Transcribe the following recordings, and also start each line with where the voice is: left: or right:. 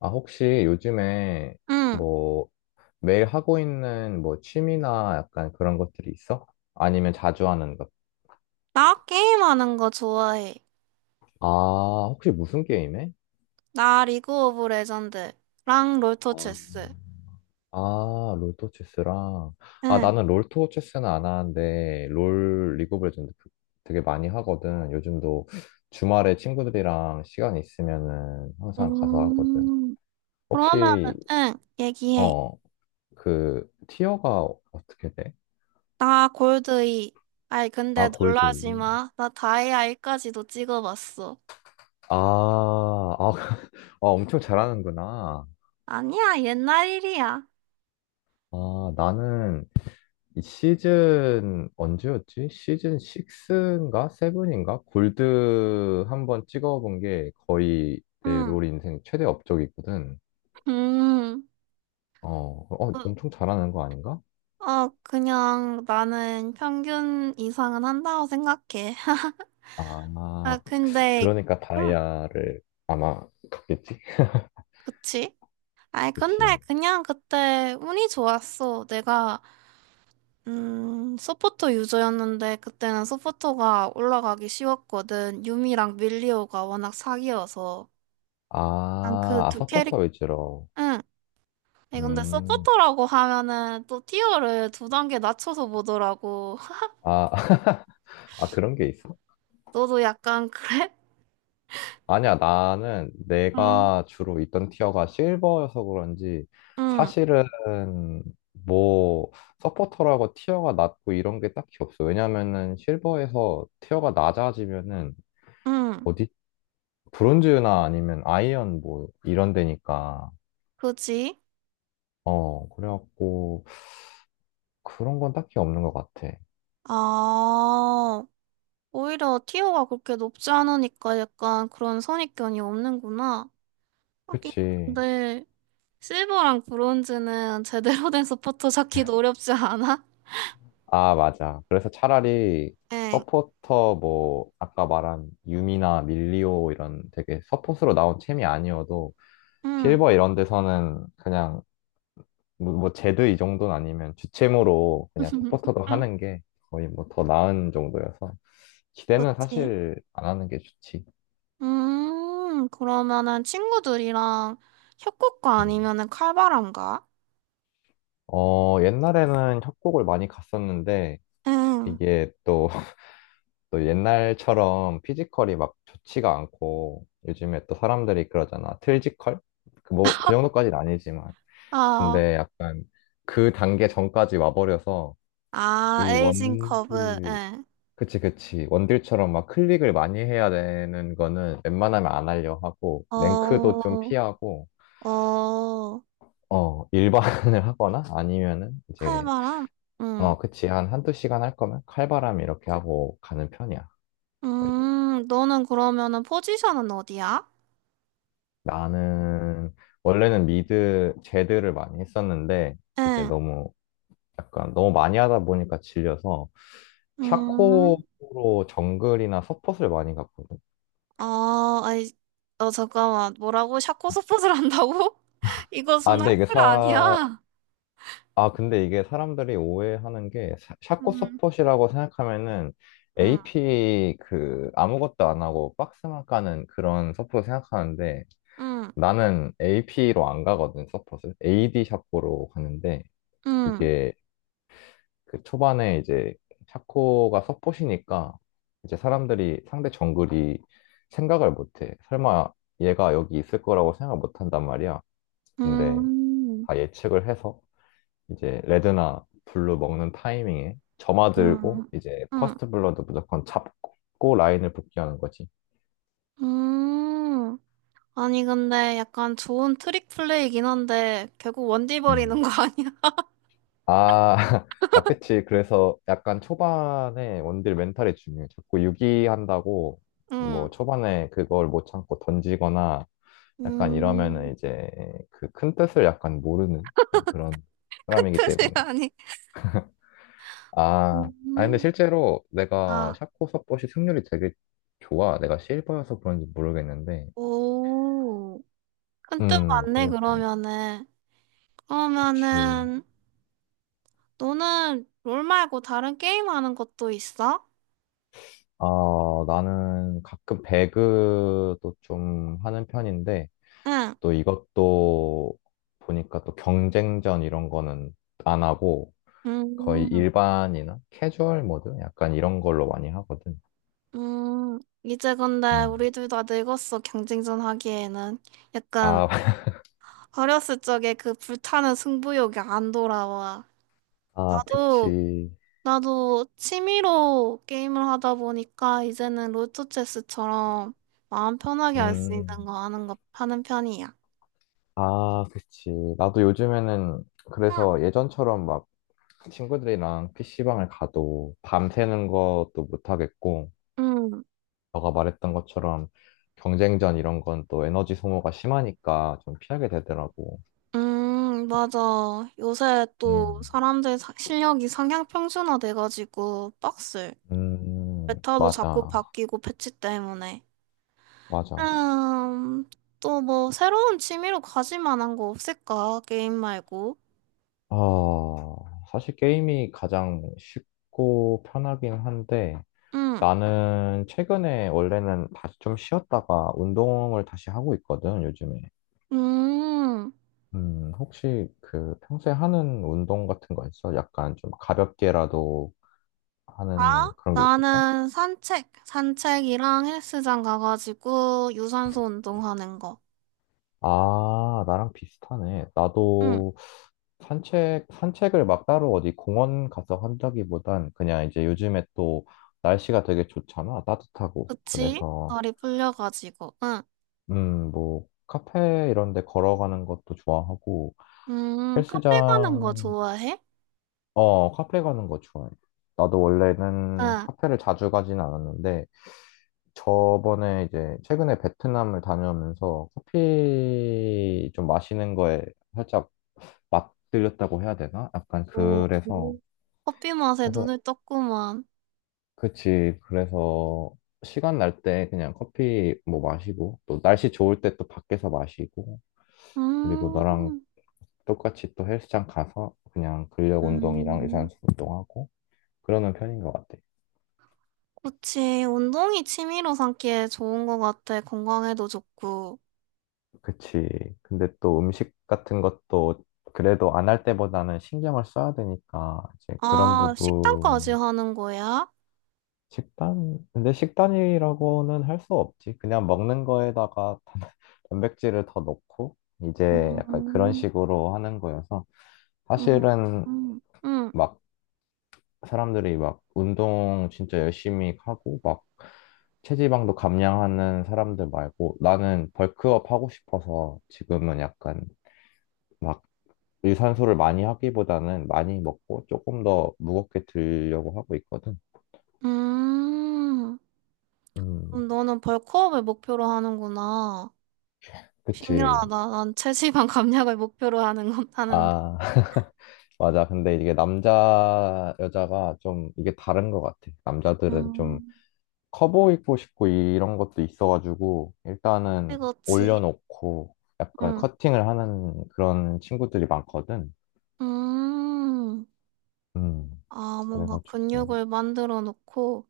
left: 아, 혹시 요즘에
right: 응,
left: 뭐 매일 하고 있는 뭐 취미나 약간 그런 것들이 있어? 아니면 자주 하는 것?
right: 나 게임하는 거 좋아해.
left: 아, 혹시 무슨 게임해?
right: 나 리그 오브 레전드랑 롤토
left: 어,
right: 체스.
left: 아, 롤토 체스랑. 아,
right: 응.
left: 나는 롤토 체스는 안 하는데 롤 리그 오브 레전드 되게 많이 하거든. 요즘도 주말에 친구들이랑 시간 있으면은 항상 가서 하거든.
right: 음, 그러면은,
left: 혹시
right: 응, 얘기해.
left: 어, 그 티어가 어떻게 돼?
right: 나 골드 이 아이, 근데
left: 아, 골드
right: 놀라지
left: 2.
right: 마. 나 다이아 이까지도 찍어봤어.
left: 아, 아, 엄청 잘하는구나.
right: 아니야, 옛날 일이야.
left: 아, 나는 이 시즌 언제였지? 시즌 6인가? 7인가? 골드 한 번 찍어본 게 거의 내
right: 응,
left: 롤 인생 최대 업적이거든.
right: 음.
left: 어, 어,
right: 어,
left: 엄청 잘하는 거 아닌가?
right: 그냥 나는 평균 이상은 한다고 생각해. 아,
left: 아,
right: 근데,
left: 그러니까
right: 응,
left: 다이아를 아마 갔겠지?
right: 그치? 아이, 근데
left: 그치.
right: 그냥 그때 운이 좋았어. 내가, 서포터 유저였는데 그때는 서포터가 올라가기 쉬웠거든. 유미랑 밀리오가 워낙 사기여서. 난 그
left: 아, 아,
right: 두
left: 서포터
right: 캐릭,
left: 위주로.
right: 응. 아니, 근데
left: 음,
right: 서포터라고 하면은 또 티어를 두 단계 낮춰서 보더라고.
left: 아, 아, 그런 게 있어?
right: 너도 약간 그래?
left: 아니야, 나는
right: 응.
left: 내가 주로 있던 티어가 실버여서 그런지
right: 응,
left: 사실은 뭐 서포터라고 티어가 낮고 이런 게 딱히 없어. 왜냐면은 실버에서 티어가 낮아지면은
right: 응.
left: 어디 브론즈나 아니면 아이언 뭐 이런 데니까.
right: 그지?
left: 어, 그래갖고 그런 건 딱히 없는 것 같아.
right: 아, 오히려 티어가 그렇게 높지 않으니까 약간 그런 선입견이 없는구나. 하긴
left: 그치.
right: 근데 실버랑 브론즈는 제대로 된 서포터 찾기도 어렵지 않아?
left: 아, 맞아. 그래서 차라리
right: 응,
left: 서포터 뭐 아까 말한 유미나 밀리오 이런 되게 서폿으로 나온 챔이 아니어도
right: 응.
left: 실버 이런 데서는 그냥 뭐 제드 이 정도는 아니면 주챔으로 그냥 서포터도
right: 응.
left: 하는 게 거의 뭐 더 나은 정도여서 기대는
right: 그치.
left: 사실 안 하는 게 좋지.
right: 그러면은 친구들이랑 협곡가
left: 음.
right: 아니면은 칼바람가?
left: 어, 옛날에는 협곡을 많이 갔었는데
right: 응.
left: 이게 또 옛날처럼 피지컬이 막 좋지가 않고 요즘에 또 사람들이 그러잖아. 틀지컬? 그 뭐, 그 정도까지는 아니지만.
right: 아,
left: 근데 약간 그 단계 전까지 와버려서
right: 아,
left: 이
right: 에이징 커브.
left: 원딜,
right: 예.
left: 그치, 그치. 원딜처럼 막 클릭을 많이 해야 되는 거는 웬만하면 안 하려 하고, 랭크도
right: 어,
left: 좀 피하고,
right: 어,
left: 어, 일반을 하거나 아니면은 이제,
right: 칼바람? 응.
left: 어, 그치. 한 한두 시간 할 거면 칼바람 이렇게 하고 가는 편이야. 거의.
right: 너는 그러면은 포지션은 어디야?
left: 나는 원래는 미드 제드를 많이 했었는데 이제
right: 응.
left: 너무 약간 너무 많이 하다 보니까 질려서 샤코로
right: 음.
left: 정글이나 서폿을 많이 갔거든.
right: 아, 아니, 어, 잠깐만. 뭐라고? 샤코 서폿을 한다고? 이거
left: 아 근데 이게
right: 순학술
left: 사
right: 아니야?
left: 아 근데 이게 사람들이 오해하는 게 샤코
right: 음,
left: 서폿이라고 생각하면은
right: 음,
left: AP 그 아무것도 안 하고 박스만 까는 그런 서폿 생각하는데
right: 음,
left: 나는 AP로 안 가거든 서폿을 AD 샤코로 가는데
right: 음,
left: 이게 그 초반에 이제 샤코가 서폿이니까 이제 사람들이 상대 정글이 생각을 못해. 설마 얘가 여기 있을 거라고 생각 못 한단 말이야. 근데
right: 음,
left: 다 예측을 해서 이제 레드나 블루 먹는 타이밍에 점화 들고
right: 음,
left: 이제
right: 음,
left: 퍼스트 블러드 무조건 잡고 라인을 복귀하는 거지.
right: 음. 아니, 근데 약간 좋은 트릭 플레이긴 한데, 결국 원딜
left: 음.
right: 버리는 거 아니야?
left: 아, 아, 그치. 그래서 약간 초반에 원딜 멘탈이 중요해. 자꾸 유기한다고 뭐
right: 음,
left: 초반에 그걸 못 참고 던지거나 약간
right: 음,
left: 이러면은 이제 그 큰 뜻을 약간 모르는 약간 그런
right: 큰
left: 사람이기
right: 뜻이
left: 때문에.
right: 아니.
left: 아, 아 근데
right: 음,
left: 실제로 내가
right: 아,
left: 샤코 서폿이 승률이 되게 좋아. 내가 실버여서 그런지 모르겠는데.
right: 오. 큰 뜻 맞네,
left: 그래,
right: 그러면은.
left: 그치.
right: 그러면은, 너는 롤 말고 다른 게임 하는 것도 있어?
left: 아, 나는 가끔 배그도 좀 하는 편인데,
right: 응.
left: 또 이것도 보니까 또 경쟁전 이런 거는 안 하고, 거의
right: 음,
left: 일반이나 캐주얼 모드? 약간 이런 걸로 많이 하거든.
right: 이제 근데
left: 음.
right: 우리 둘 다 늙었어, 경쟁전 하기에는. 약간
left: 아,
right: 어렸을 적에 그 불타는 승부욕이 안 돌아와.
left: 아,
right: 나도,
left: 그치.
right: 나도 취미로 게임을 하다 보니까 이제는 롤토체스처럼 마음 편하게 할 수 있는
left: 음,
right: 거 하는 거, 하는 편이야.
left: 아, 그치. 나도 요즘에는
right: 응.
left: 그래서 예전처럼 막 친구들이랑 PC방을 가도 밤새는 것도 못하겠고,
right: 응.
left: 너가 말했던 것처럼 경쟁전 이런 건 또 에너지 소모가 심하니까 좀 피하게 되더라고.
right: 맞아. 요새 또
left: 음,
right: 사람들 사- 실력이 상향 평준화 돼가지고 빡슬. 메타도 자꾸
left: 맞아.
right: 바뀌고 패치 때문에.
left: 맞아.
right: 음, 또 뭐 새로운 취미로 가질 만한 거 없을까? 게임 말고.
left: 아, 사실 게임이 가장 쉽고 편하긴 한데,
right: 음,
left: 나는 최근에 원래는 다시 좀 쉬었다가 운동을 다시 하고 있거든, 요즘에.
right: 음.
left: 혹시 그 평소에 하는 운동 같은 거 있어? 약간 좀 가볍게라도 하는
right: 아?
left: 그런 게 있을까?
right: 나는 산책, 산책이랑 헬스장 가가지고 유산소 운동하는 거.
left: 아, 나랑 비슷하네.
right: 응,
left: 나도 산책을 막 따로 어디 공원 가서 한다기보단 그냥 이제 요즘에 또 날씨가 되게 좋잖아. 따뜻하고.
right: 그치?
left: 그래서,
right: 다리 풀려가지고. 응.
left: 뭐, 카페 이런 데 걸어가는 것도 좋아하고,
right: 카페 가는 거
left: 헬스장
right: 좋아해?
left: 어, 카페 가는 거 좋아해. 나도 원래는
right: 응.
left: 카페를 자주 가진 않았는데, 저번에 이제 최근에 베트남을 다녀오면서 커피 좀 마시는 거에 살짝 맛들렸다고 해야 되나? 약간
right: 오,
left: 그래서,
right: 커피 맛에
left: 그래서,
right: 눈을 떴구만.
left: 그치. 그래서 시간 날 때 그냥 커피 뭐 마시고, 또 날씨 좋을 때 또 밖에서 마시고, 그리고 너랑
right: 음,
left: 똑같이 또 헬스장 가서 그냥 근력 운동이랑
right: 음,
left: 유산소 운동하고, 그러는 편인 것 같아.
right: 그치. 운동이 취미로 삼기에 좋은 것 같아. 건강에도 좋고.
left: 그치. 근데 또 음식 같은 것도 그래도 안 할 때보다는 신경을 써야 되니까 이제 그런
right: 아, 식단까지
left: 부분
right: 하는 거야?
left: 식단 근데 식단이라고는 할 수 없지. 그냥 먹는 거에다가 단백질을 더 넣고 이제 약간 그런
right: 음,
left: 식으로 하는 거여서
right: 음,
left: 사실은
right: 음, 음.
left: 막 사람들이 막 운동 진짜 열심히 하고 막 체지방도 감량하는 사람들 말고 나는 벌크업 하고 싶어서 지금은 약간 막 유산소를 많이 하기보다는 많이 먹고 조금 더 무겁게 들려고 하고 있거든.
right: 음.
left: 음,
right: 그럼 너는 벌크업을 목표로 하는구나. 신기하다.
left: 그치.
right: 난 체지방 감량을 목표로 하는 건 하는데.
left: 아, 맞아. 근데 이게 남자, 여자가 좀 이게 다른 것 같아. 남자들은 좀
right: 음.
left: 커 보이고 싶고 이런 것도 있어가지고 일단은
right: 그렇지.
left: 올려놓고 약간
right: 응.
left: 커팅을 하는 그런 친구들이 많거든.
right: 음.
left: 음,
right: 아, 뭔가
left: 그래가지고.
right: 근육을 만들어 놓고,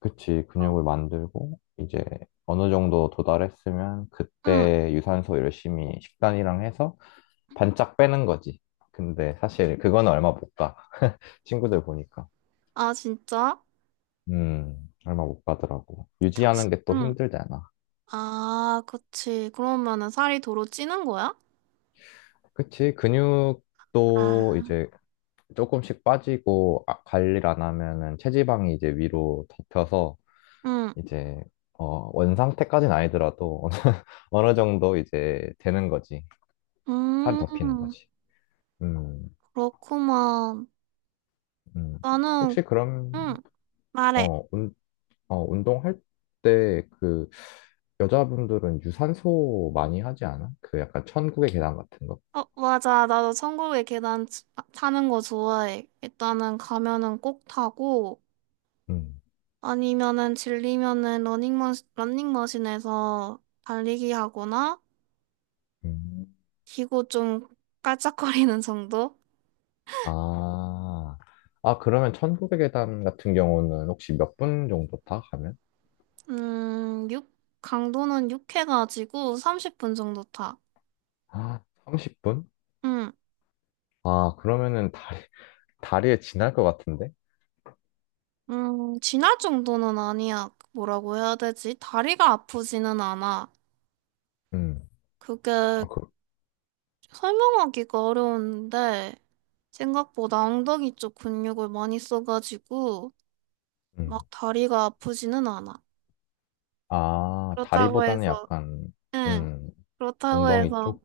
left: 그치, 근육을 만들고, 이제 어느 정도 도달했으면
right: 응,
left: 그때 유산소 열심히 식단이랑 해서 반짝 빼는 거지. 근데 사실 그거는 얼마 못 가. 친구들 보니까.
right: 아, 진짜?
left: 음, 얼마 못 가더라고.
right: 적시,
left: 유지하는 게 또
right: 응.
left: 힘들잖아.
right: 아, 그치. 그러면은 살이 도로 찌는 거야?
left: 그치, 근육도
right: 아,
left: 이제 조금씩 빠지고 아, 관리를 안 하면은 체지방이 이제 위로 덮여서
right: 응,
left: 이제 어, 원상태까지는 아니더라도 어느 정도 이제 되는 거지. 살이 덮이는
right: 음,
left: 거지. 음,
right: 그렇구만.
left: 음.
right: 나는,
left: 혹시 그럼,
right: 응, 말해.
left: 어, 운, 어, 운동할 때 그, 여자분들은 유산소 많이 하지 않아? 그 약간 천국의 계단 같은 거?
right: 어, 맞아. 나도 천국의 계단 치- 아, 타는 거 좋아해. 일단은 가면은 꼭 타고,
left: 음,
right: 아니면은 질리면은 러닝머신, 러닝머신에서 달리기 하거나,
left: 음.
right: 기고 좀 깔짝거리는 정도?
left: 아, 아, 그러면 천국의 계단 같은 경우는 혹시 몇 분 정도 다 가면?
right: 육? 강도는 육 해가지고 30분 정도 타.
left: 아, 30분?
right: 음,
left: 아, 그러면은 다리에 지날 것 같은데?
right: 지날 정도는 아니야. 뭐라고 해야 되지? 다리가 아프지는 않아.
left: 음,
right: 그게
left: 아, 그,
right: 설명하기가 어려운데, 생각보다 엉덩이 쪽 근육을 많이 써가지고,
left: 음.
right: 막 다리가 아프지는 않아.
left: 아,
right: 그렇다고
left: 다리보다는
right: 해서,
left: 약간,
right: 응,
left: 음,
right: 그렇다고
left: 엉덩이
right: 해서
left: 쪽?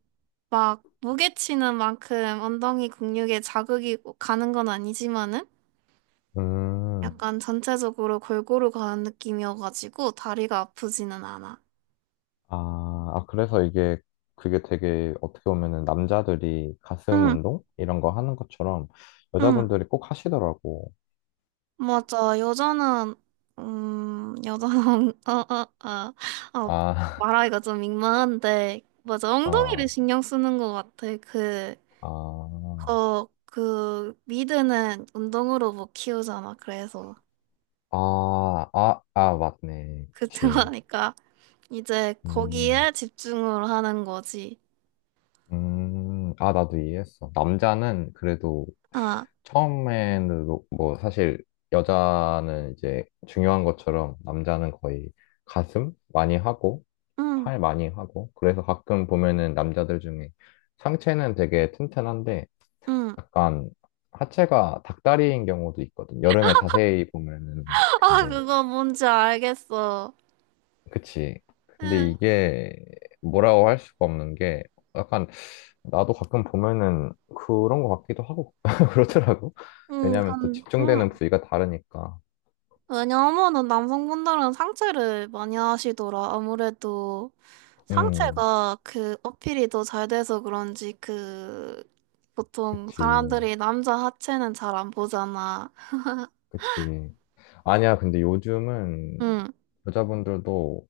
right: 막 무게 치는 만큼 엉덩이 근육에 자극이 가는 건 아니지만은
left: 음.
right: 약간 전체적으로 골고루 가는 느낌이어가지고 다리가 아프지는 않아.
left: 아, 아, 그래서 이게, 그게 되게 어떻게 보면은 남자들이 가슴
right: 응,
left: 운동? 이런 거 하는 것처럼
right: 응.
left: 여자분들이 꼭 하시더라고.
right: 맞아. 여자는, 여자는, 어, 어, 어. 아,
left: 아,
right: 말하기가 좀 민망한데, 맞아. 엉덩이를
left: 아,
right: 신경 쓰는 것 같아. 그,
left: 아,
right: 어, 그, 미드는 운동으로 못 키우잖아. 그래서.
left: 아, 맞네.
right: 그,
left: 그치.
right: 들어가니까. 이제
left: 음,
right: 거기에 집중을 하는 거지.
left: 아, 나도 이해했어. 남자는 그래도
right: 아,
left: 처음에는 뭐 사실 여자는 이제 중요한 것처럼 남자는 거의 가슴 많이 하고
right: 응,
left: 팔 많이 하고 그래서 가끔 보면은 남자들 중에 상체는 되게 튼튼한데
right: 응.
left: 약간 하체가 닭다리인 경우도 있거든. 여름에 자세히 보면은
right: 아,
left: 근데
right: 그거 뭔지 알겠어.
left: 그치. 근데
right: 응,
left: 이게 뭐라고 할 수가 없는 게 약간 나도 가끔 보면은 그런 것 같기도 하고 그러더라고.
right: 응,
left: 왜냐면 또
right: 건,
left: 집중되는
right: 응.
left: 부위가 다르니까.
right: 왜냐하면은 남성분들은 상체를 많이 하시더라. 아무래도
left: 음,
right: 상체가 그 어필이 더 잘 돼서 그런지 그 보통
left: 그치.
right: 사람들이 남자 하체는 잘 안 보잖아.
left: 그치. 아니야, 근데 요즘은
right: 응.
left: 여자분들도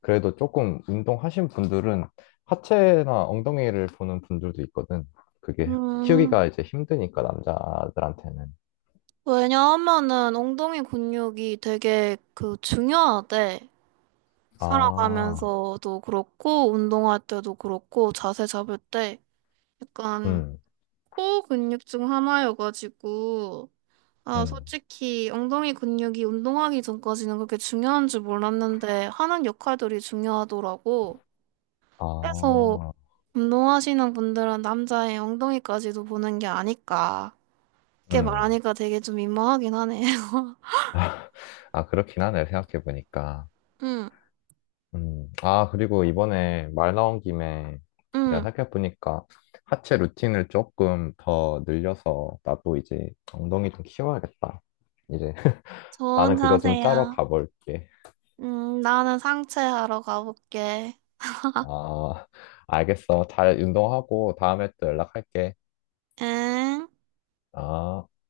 left: 그래도 조금 운동하신 분들은 하체나 엉덩이를 보는 분들도 있거든. 그게
right: 음,
left: 키우기가 이제 힘드니까 남자들한테는.
right: 왜냐하면은 엉덩이 근육이 되게 그 중요하대.
left: 아,
right: 살아가면서도 그렇고, 운동할 때도 그렇고, 자세 잡을 때 약간
left: 음,
right: 코 근육 중 하나여가지고, 아,
left: 음.
right: 솔직히 엉덩이 근육이 운동하기 전까지는 그렇게 중요한 줄 몰랐는데, 하는 역할들이 중요하더라고. 그래서
left: 아.
right: 운동하시는 분들은 남자의 엉덩이까지도 보는 게 아닐까. 그렇게
left: 음.
right: 말하니까 되게 좀 민망하긴 하네요.
left: 아, 그렇긴 하네, 생각해보니까.
right: 응,
left: 음. 아, 그리고 이번에 말 나온 김에 내가
right: 응.
left: 생각해보니까 하체 루틴을 조금 더 늘려서 나도 이제 엉덩이 좀 키워야겠다. 이제
right: 좋은
left: 나는 그거 좀 짜러
right: 자세야.
left: 가볼게.
right: 나는 상체 하러 가볼게.
left: 아, 알겠어. 잘 운동하고 다음에 또 연락할게.
right: 응.
left: 아.